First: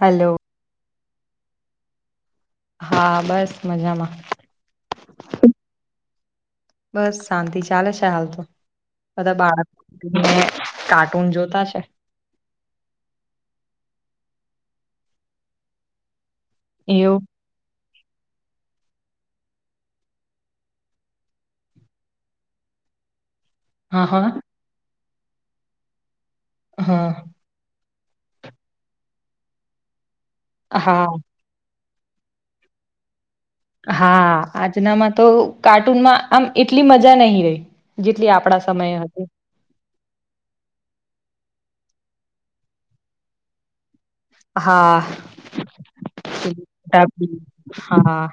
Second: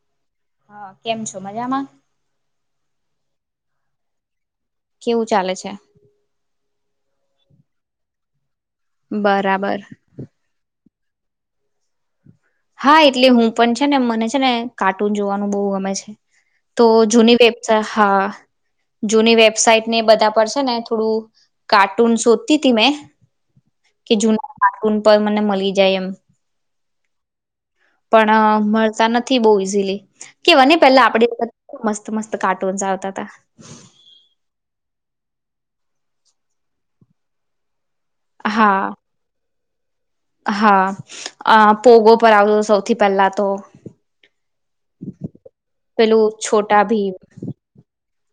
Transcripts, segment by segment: Hello હા કેમ છો મજામાં હા બસ મજામાં. કેવું ચાલે છે. બસ શાંતિ ચાલે છે હાલ તો બધા બાળક. બરાબર કાર્ટૂન જોતા છે. હા એટલે હું પણ છે ને મને છે ને કાર્ટૂન જોવાનું બહુ ગમે છે. તો એવું જુની વેબ છે હા. જૂની વેબસાાઈટ ને એ બધા પર છે ને થોડું કાર્ટૂન શોધતી હતી મેં. હા કે હા જૂના કાર્ટૂન પર મને મળી જાય એમ, હા પણ મળતા નથી બહુ ઈઝીલી કેવા પેલા હા આપડી. મસ્ત મસ્ત કાર્ટુન ચ આવતા હતા. હા આજનામાં તો કાર્ટૂનમાં આમ એટલી મજા નહી રહી. જેટલી આપડા હા સમયે હતી. હા અ પોગો પર આવજો સૌથી પહેલા તો. હા પેલું છોટા ભીમ હા.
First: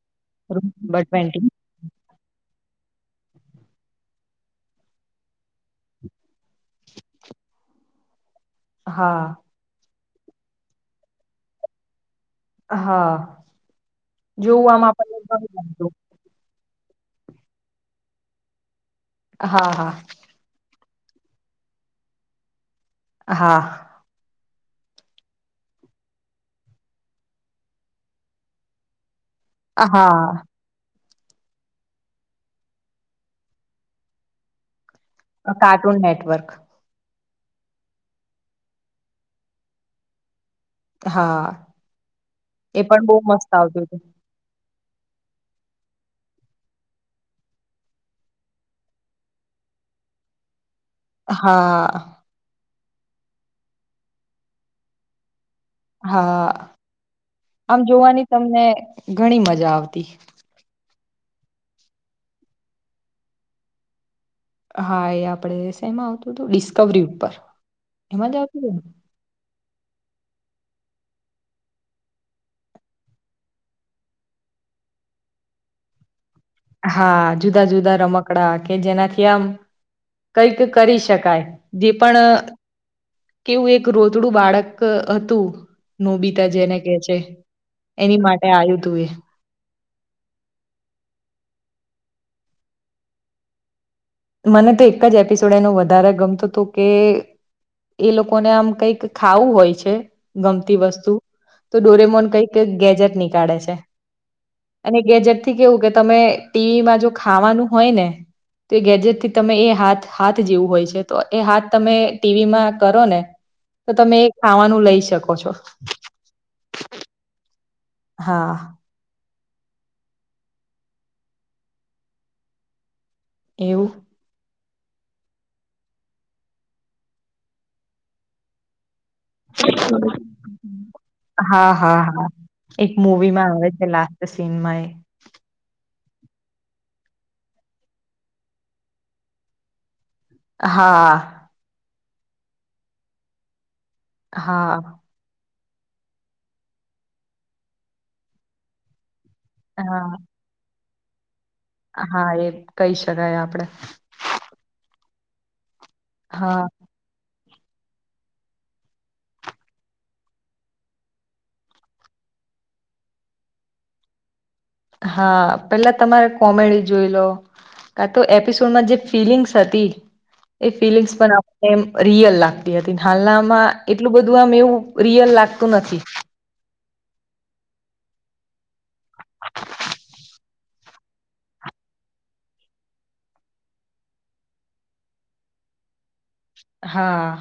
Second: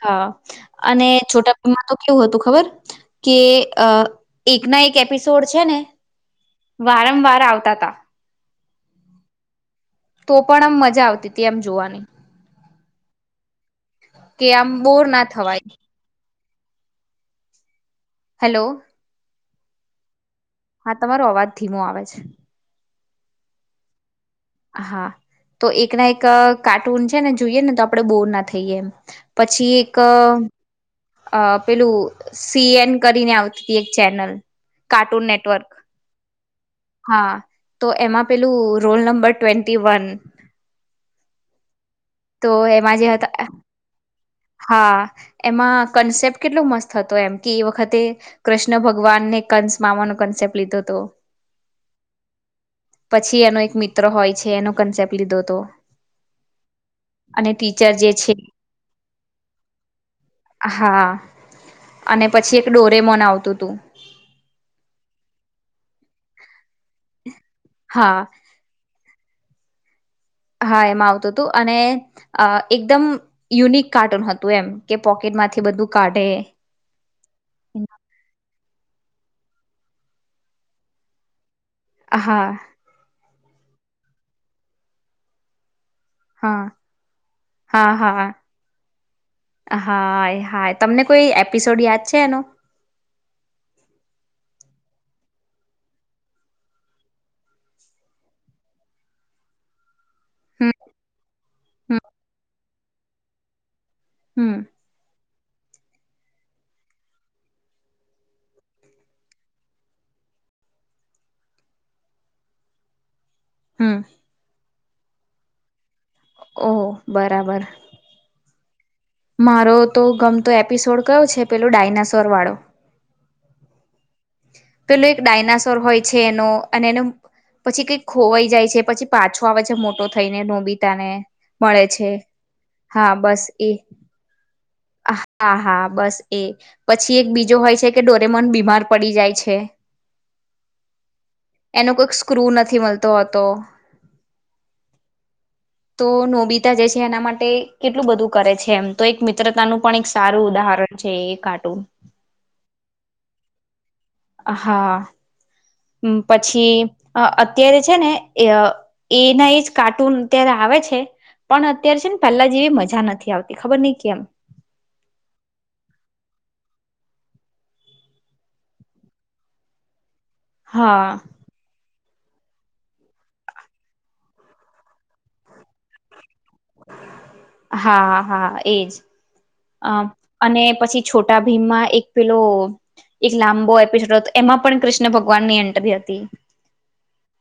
હા નંબર અને ટ્વેન્ટી છોટા પમ્મા તો કેવું હતું ખબર. કે એકના એક એપિસોડ છે ને વારંવાર આવતા તા હા તો પણ આમ મજા આવતી હતી એમ જોવાની. હા કે જોવું આમ બોર ના થવાય આપણને. હેલો. હા હા હા તમારો અવાજ ધીમો આવે છે. હા. હા તો એક ના એક કાર્ટૂન છે ને જોઈએ ને તો આપણે બોર ના થઈએ એમ. પછી એક. હા અ પેલું સીએન કરીને આવતી હતી એક channel. Cartoon network cartoon network. હા તો એમાં પેલું રોલ નંબર ટ્વેન્ટી વન. હા તો એ એમાં પણ જે બહ હતા મસ્ત આવતું હતું. હા એમાં કન્સેપ્ટ કેટલો મસ્ત હતો એમ કે એ વખતે કૃષ્ણ ભગવાનને. કન્સ મામાનો કન્સેપ્ટ લીધો. હતો હા પછી એનો એક મિત્ર હોય છે એનો કન્સેપ્ટ લીધો હતો હા અને આમ ટીચર જે જોવાની છે તમને ઘણી મજા આવતી હા અને પછી એક ડોરેમોન આવતું તું હા એ આપણે એમાં આવતું હતું ડિસ્કવરી ઉપર હા એમાં જ આવતું હતું? હા એમા આવતું હતું, અને અ એકદમ યુનિક કાર્ટૂન હતું એમ કે પોકેટ માંથી બધું કાઢે હા જુદા જુદા રમકડા કે જેનાથી આમ કઈક કરી શકાય, જે પણ અ હા કેવું એક રોતડું બાળક હતું નોબિતા હા જેને કે છે હા એની હા માટે આવ્યું તું એ હા હા તમને કોઈ એપિસોડ યાદ છે એનો એ મને તો એક જ એપિસોડ એનું વધારે ગમતું હતું કે એ લોકોને આમ કઈક ખાવું હોય છે. હમ ગમતી વસ્તુ, તો હમ ડોરેમોન કઈક ગેજેટ નીકાળે છે. હમ અને ગેજેટ થી કેવું કે તમે ટીવીમાં જો ખાવાનું હોય ને, તો એ ગેજેટ થી તમે એ હાથ હાથ જેવું હોય છે તો એ હાથ તમે ટીવીમાં કરો ને તો હમ તમે એ ખાવાનું લઈ શકો છો. ઓહ! બરાબર. હા મારો તો ગમતો એપિસોડ કયો છે પેલો ડાયનાસોર વાળો એવું. પેલો એક ડાયનાસોર હોય છે એનો અને એનું પછી કઈક ખોવાઈ જાય છે પછી પાછો આવે છે મોટો થઈને, નોબિતાને હા મળે હા છે. હા એક મુવી માં આવે છે લાસ્ટ સીનમાં એ આહ આહા હા બસ એ પછી એક બીજો હોય છે કે ડોરેમોન બીમાર પડી જાય છે હા. એનો કોઈક સ્ક્રુ નથી મળતો હતો હા. તો નોબિતા જે છે એના માટે કેટલું બધું કરે છે એમ તો એક મિત ત્રતાનું પણ હા એક સારું ઉદાહરણ છે એ કાર હા એ કહી શકાય આપણે હા હમ્મ હા પછી અ અત ત્યારે છે ને એ અ એના એ જ કાર્ટૂન અત્યારે આવે છે પણ અત્યારે છે ને પહેલા જેવી મજા નથી આવતી ખબર નહીં કેમ હા પેલા તમારે કોમેડી જોઈ લો કા તો એપિસોડમાં જે ફિલિંગ્સ હતી એ હા ફિલિંગ્સ પણ આપણે રિયલ લાગતી હતી, હાલના માં એટલું બધું આમ એવું રિયલ લાગતું નથી. હા હા એજ અમ અને પછી છોટા ભીમમાં એક પેલો એક લાંબો એપિસોડ હતો એમાં પણ કૃષ્ણ ભગવાન ની એન્ટર હતી હા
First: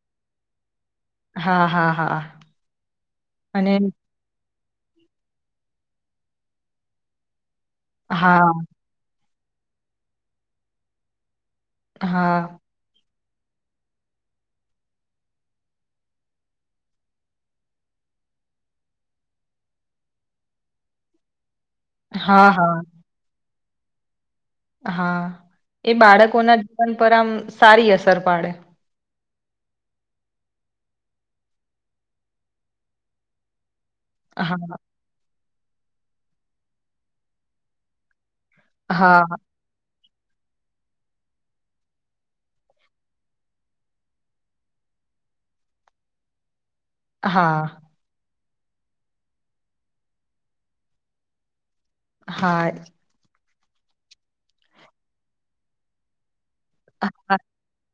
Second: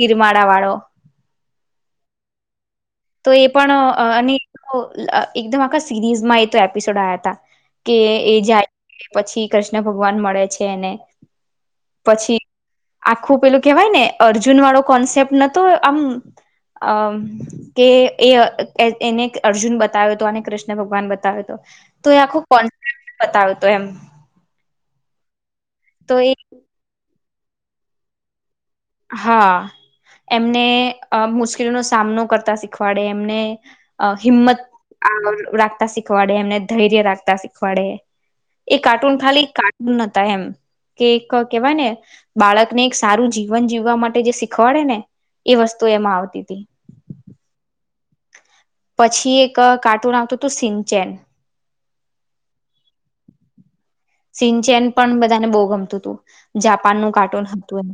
ગિરમાડા વાળો હા હા હા તો એ પણ અને અ અને અ એકદમ આખા સિરીઝમાં એ તો એપિસોડ આયા તા કે એ હા જાય પછી કૃષ્ણ ભગવાન મળે છે એને પછી હા આખું પેલું કેહેવાય ને અર્જુન વાળો કોન્સેપ્ટ નતો આમ અ કે એ એ એને અર્જુન બતાવ્યો હતો અને કૃષ્ણ ભગવાન બતાવ્યો હતો તો એ આખું હા હા કોન્ફિડ બતાવ્યું હતું એમ હા એ બાળકોના જીવન પર આમ સારી અસર પાડે હા એમને મુશ્કેલીનો સામનો કરતા શીખવાડે એમને હા હિંમત રાખતા શીખવાડે એમને ધૈર્ય રાખતા શીખવાડે એ કાર્ટૂન હા ખાલી કાર્ટૂન નતા એમ કે એક કહેવાય ને બાળકને એક સારું જીવન જીવન જીવવા માટે જે શીખવાડે ને એ વસ્તુ એમાં આવતી હતી હા પછી એક કાર્ટૂન આવતો હતો સિન ચેન હા સિનચેન પણ બધાને બહુ ગમતું હતું જાપાનનું કાર્ટૂન હતું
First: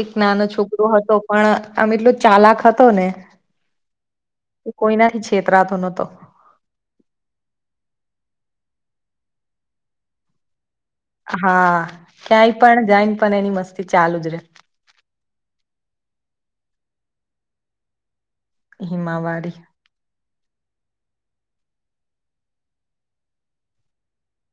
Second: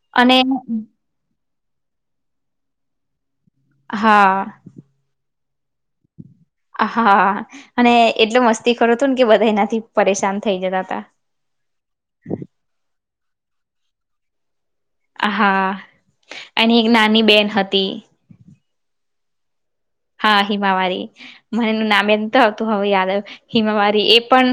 એક અને નાનો છોકરો હતો પણ આમ એટલો ચાલાક હતો ને હા ક્ષેત્રનો તો હા અને એટલો મસ્તી કરો હતું ને કે બધા એનાથી પરેશાન થઈ જતા હતા હા ક્યાંય પણ જઈને પણ એની મસ્તી ચાલુ જ રે હા એની એક નાની બેન હતી હિમાવાારી હા હિમાવારી મનેનું નામ એ તો આવતું હ યાદ આવે હિમાવારી એ પણ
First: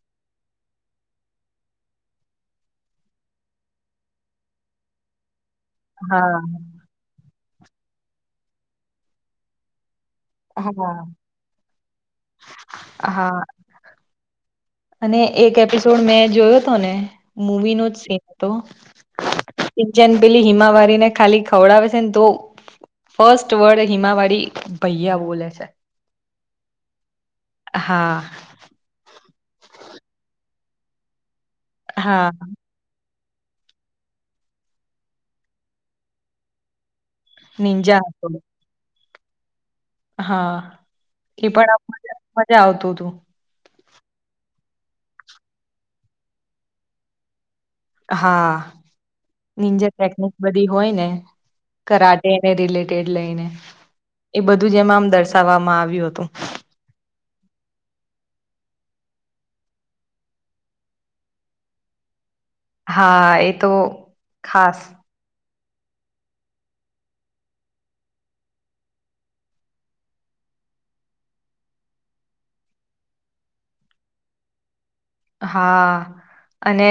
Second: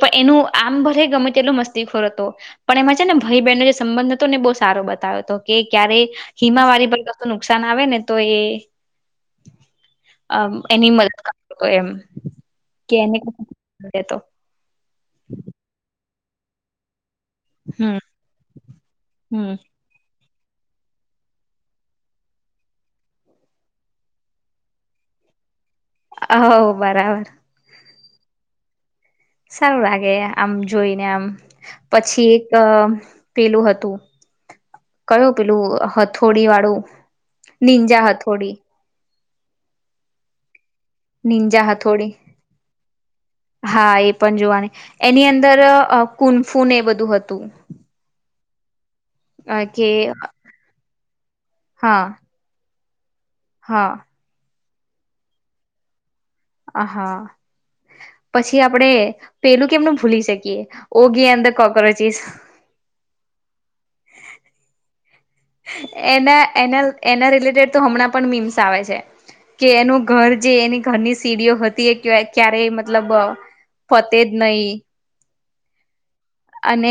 પણ એનું આમ ભરે ગમે તે એટલો મસ્તીખોર હતો પણ એમાં છે ને ભાઈ બહેનનો જે સંબંધ હતો ને બહુ સારો બને બ તો કે ક્યારે હા હિમાવાળ પર કું નુકસાન આવે ને તો એ મ હા એની મદદ કર એમ કેને હા અને એક એપિસોડ મેં જોયો હતો ને મુવી નો જ હમ સીન હતો હમ પેલી હિમાવારી ને ખાલી ખવડાવે છે ને તો ફર્સ્ટ વર્ડ હિમાવાળી ભૈયા બોલે છે અ બરાબર હા સારું લાગે આમ જોઈને આમ પછી હા એક પેલું હતું કયું પેલું હથોડી વાળું નિંજા હા થોડી હા એ નિંજા પણ હથોડી મજા આવતું હતું હા એ પણ જોવાની એની અંદર કુનફૂન એ બધું હતું હા જર કે ટેકનિક બધી હોય ને હા કરાટેને રિલે લઈને હા એ બધું જ એમાં આમ દર્શાવવામાં આવ્યું હતું હ હા પછી આપડે પેલું કેમનું ભૂલી શકીએ યોગી અંદર કોક્રોચીસ હા એ તો ખાસ એના એના એના રિલેટેડ તો હમણાં પણ મીમ્સ આવે છે કે એનું ઘર જે એની ઘરની સીડીઓ હતી એ ક્યારે મતલબ ફતેજ નહી હા અને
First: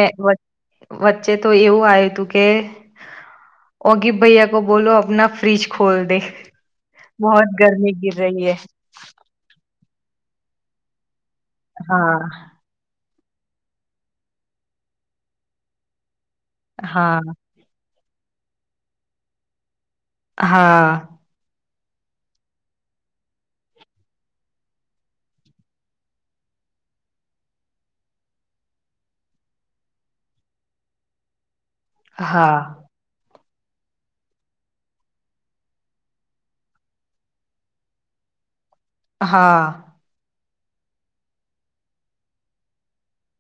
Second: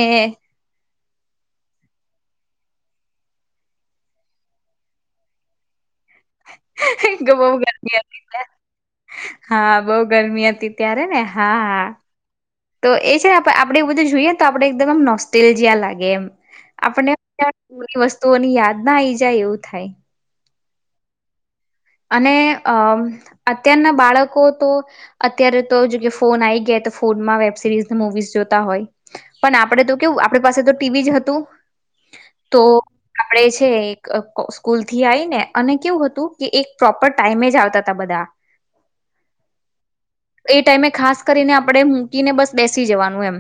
વચ્ચે તો એવું આવ્યું હતું કે ઓગીબ ભૈયા કો બોલો આપના ફ્રીજ ખ ખોલ દે બહોત બહુ ગરમી ગિર હતી રહી હૈ હા બહુ ગરમી હતી ત્યારે ને હા તો એ આપણેે એ બધું જોઈએ તો આપડે એકદમમ નોસ્ટલ જં લાગે એમ આપણે હા વસ્તુ તોની યાદ ના આ આવી જાય એવું થાય હા અને અ અત્યારના બાળકો તો અત્યારે તો ફોન આવી ગયા ફોનમાં વેબ સિરીઝ મુવીઝ જોતા હોય પણ આપડે તો કેવું આપણી પાસે તો ટીવી જ હતું હા. મળે છે સ્કૂલ થી આવીઈ ને અને કેવું હતું. કે એક પ્રોપર ટાઈમે જ આવતા તા બધા. હા. એ ટાઈમે ખાસ કરીને આપણે મૂકીને બસ બેસી જવાનું એમ.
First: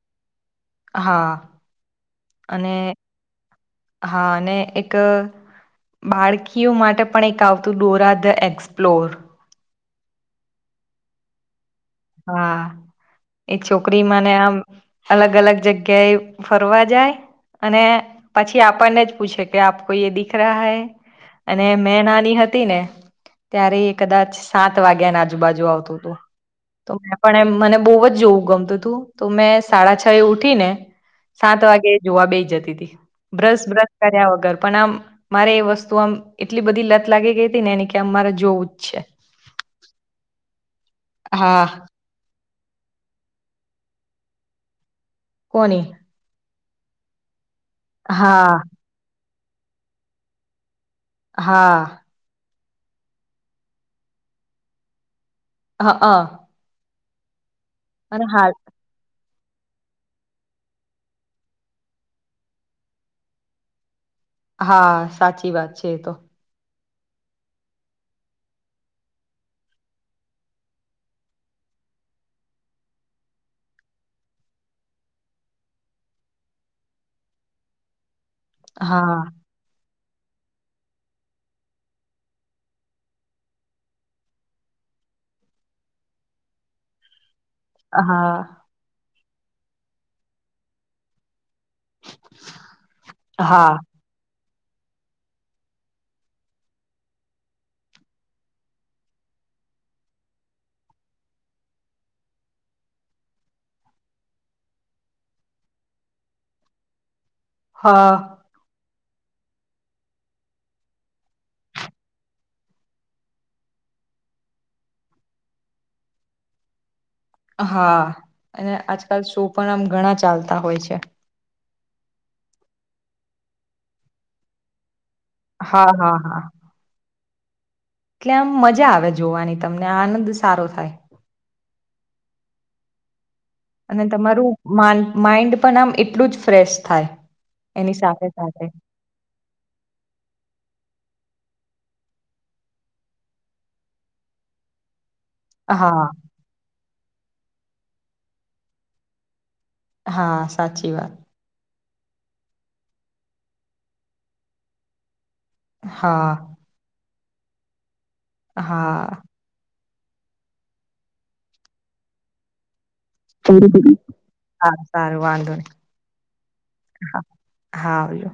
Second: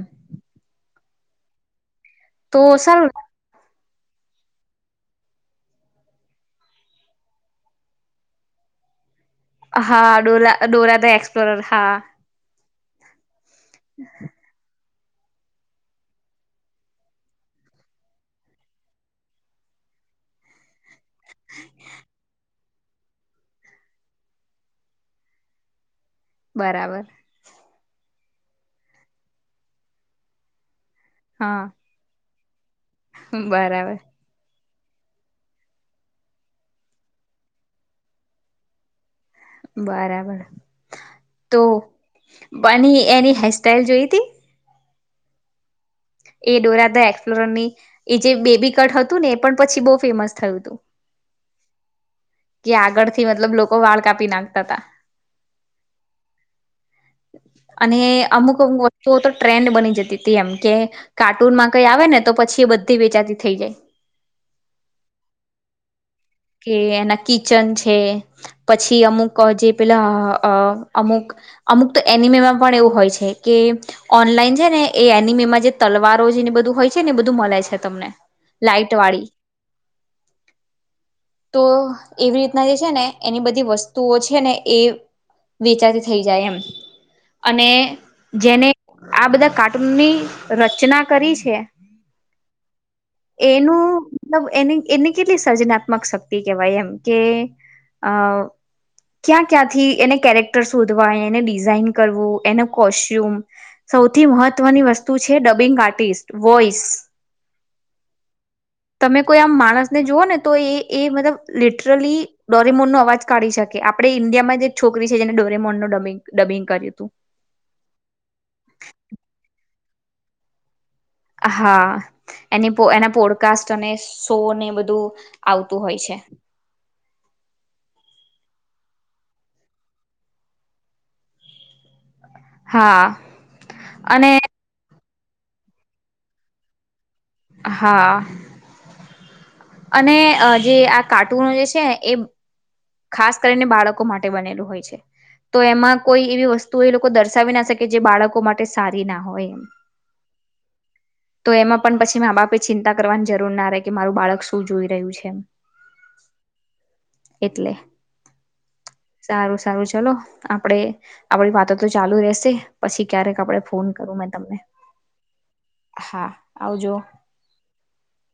હા. તો અને સરર હા અનેને એક બાળકીઓ માટે પણ એક આવતું ડોરા ધ એક્સપ્લોર હા ડોરા ડોરા તો એક્સપ્લોર હા એ છોકરી મને આમ. અલગ અલગ જગ્યા એ ફરવા જાય. અને પછી આપણને જ પૂછે કે આપ કો યે દીખ રહ હૈ. અને મે નાની હત. તી ને ત્યારે કદાચ સાત વાગ્યાની આજુબાજુ આવતું હતું. તો બરાબર મેં પણ એમ મને બહુ જ જોવું ગમતું હતું તો મેં સાડા છ એ ઉઠી ને સાત હા વાગે જોવા બેઈ જતી તી બ્રશ બ્રશ બરાબર કર્યા વગર. પણ આમ મારે એ વસ્તુ આમ એટલી બધી લત લાગી ગઈ હતી ને ને કે આમ મારે જોવું જ છે. બરાબર તો હા બની એની હેરસ્ટાઈલ જોઈ તી. કોને. એ ડોરા ધ એક્સપ્લોર ની એ જે હા બેબી કટ હતું ને એ પણ પછી બહુ ફેમસ થયું હતું હા. કે આગળથી મતલબ લોકો વાળ કાપી નાખતા હતા. હ અ. અને અમુક વતુઓ તો ટ્રેન્ડ બની જતી તી એમ કે કાર્ટૂનમાં કઈ આવે ને તો પછી એ બધી વેચાતી થઈ જાય હા સાચી વાત છે એ તો. કે એના કિચન છે પછી અમુક જે પેલા અ અમુક અમુક તો એનિમેમાં પણ એવું હોય છે કે ઓનલાઈન છે ને એ એનિમેમાં જે તલવારો છે ને બ બધું હોય છે ને બધું મળે છે તમને લાઈટ હા વાળી. તો એવી રીતના એ છે ને એની બધી વસ્તુઓ છે ને એ વેચાતી થઇ જાય એમ. અને હા જેને આ બધા કાર્ટૂનની રચના કરી છે હા એનું મતલબ એની એને કેટલી સર્જન આપ મક શક્તિ કહેવાય એમ કે અ ક્યાં ક્યાંથી એને કેરેક્ટર શોધવા એને ડિઝાઇન કરવું એનો કોસ્ટ્યુમ સૌથી મહત્વની વસ્તુ છે ડબિંગ આર્ટિસ્ટ વોઇસ હા. તમે કોઈ આમ માણસને જોઓ ને તો એ એ મતલબ લિટરલી ડોરેમોન નો અવાજ કાઢી શકે આપણે ઈન્ડિયામાં જે એક છોકરી છે જે ડોરેમોનનો ડબિંગ ડબિંગ કર્યું હતું. હા અને આજકાલ શો પણ આમ ઘણા ચાલતા હોય છે. હા એની પો એના પોડકાસ્ટ અને શો ને બધું આવતું હા હોય છે. હા હા એટલે આમ મજા આવે જોવાની તમને આનંદ સારો થાય. હા. અને તમારું માંડ માઈન્ડ પણ આમ એટલું જ ફ્રેશ થાય. એની હા સાથે સાથે અને અ જે આ કાર્ટૂનો જે છે ને એ ખાસ કરીને બાળકો માટે બનેલું હોય છે. તો એમાં હા કોઈ એવી વસ્તુ એ લોકો દર્શાવી ના શકે જે બાળકો માટે સારી ના હોય. હા સાચી વાત. તો એમાં પણ પછી મા બાપે ચિંતા કરવાની જરૂર ના રહે કે મારું બાળક શું જોઈ રહ્યું છે. હા એટલે. હા. સારું સારું ચલો આપડે આપડી વાતો તો ચાલુ રહેશે. પછી ક્યારેક આપડે ફોન સારું કરું મેં તમને સારું વાંધો નહી હા આવજો. હા હા આવજો.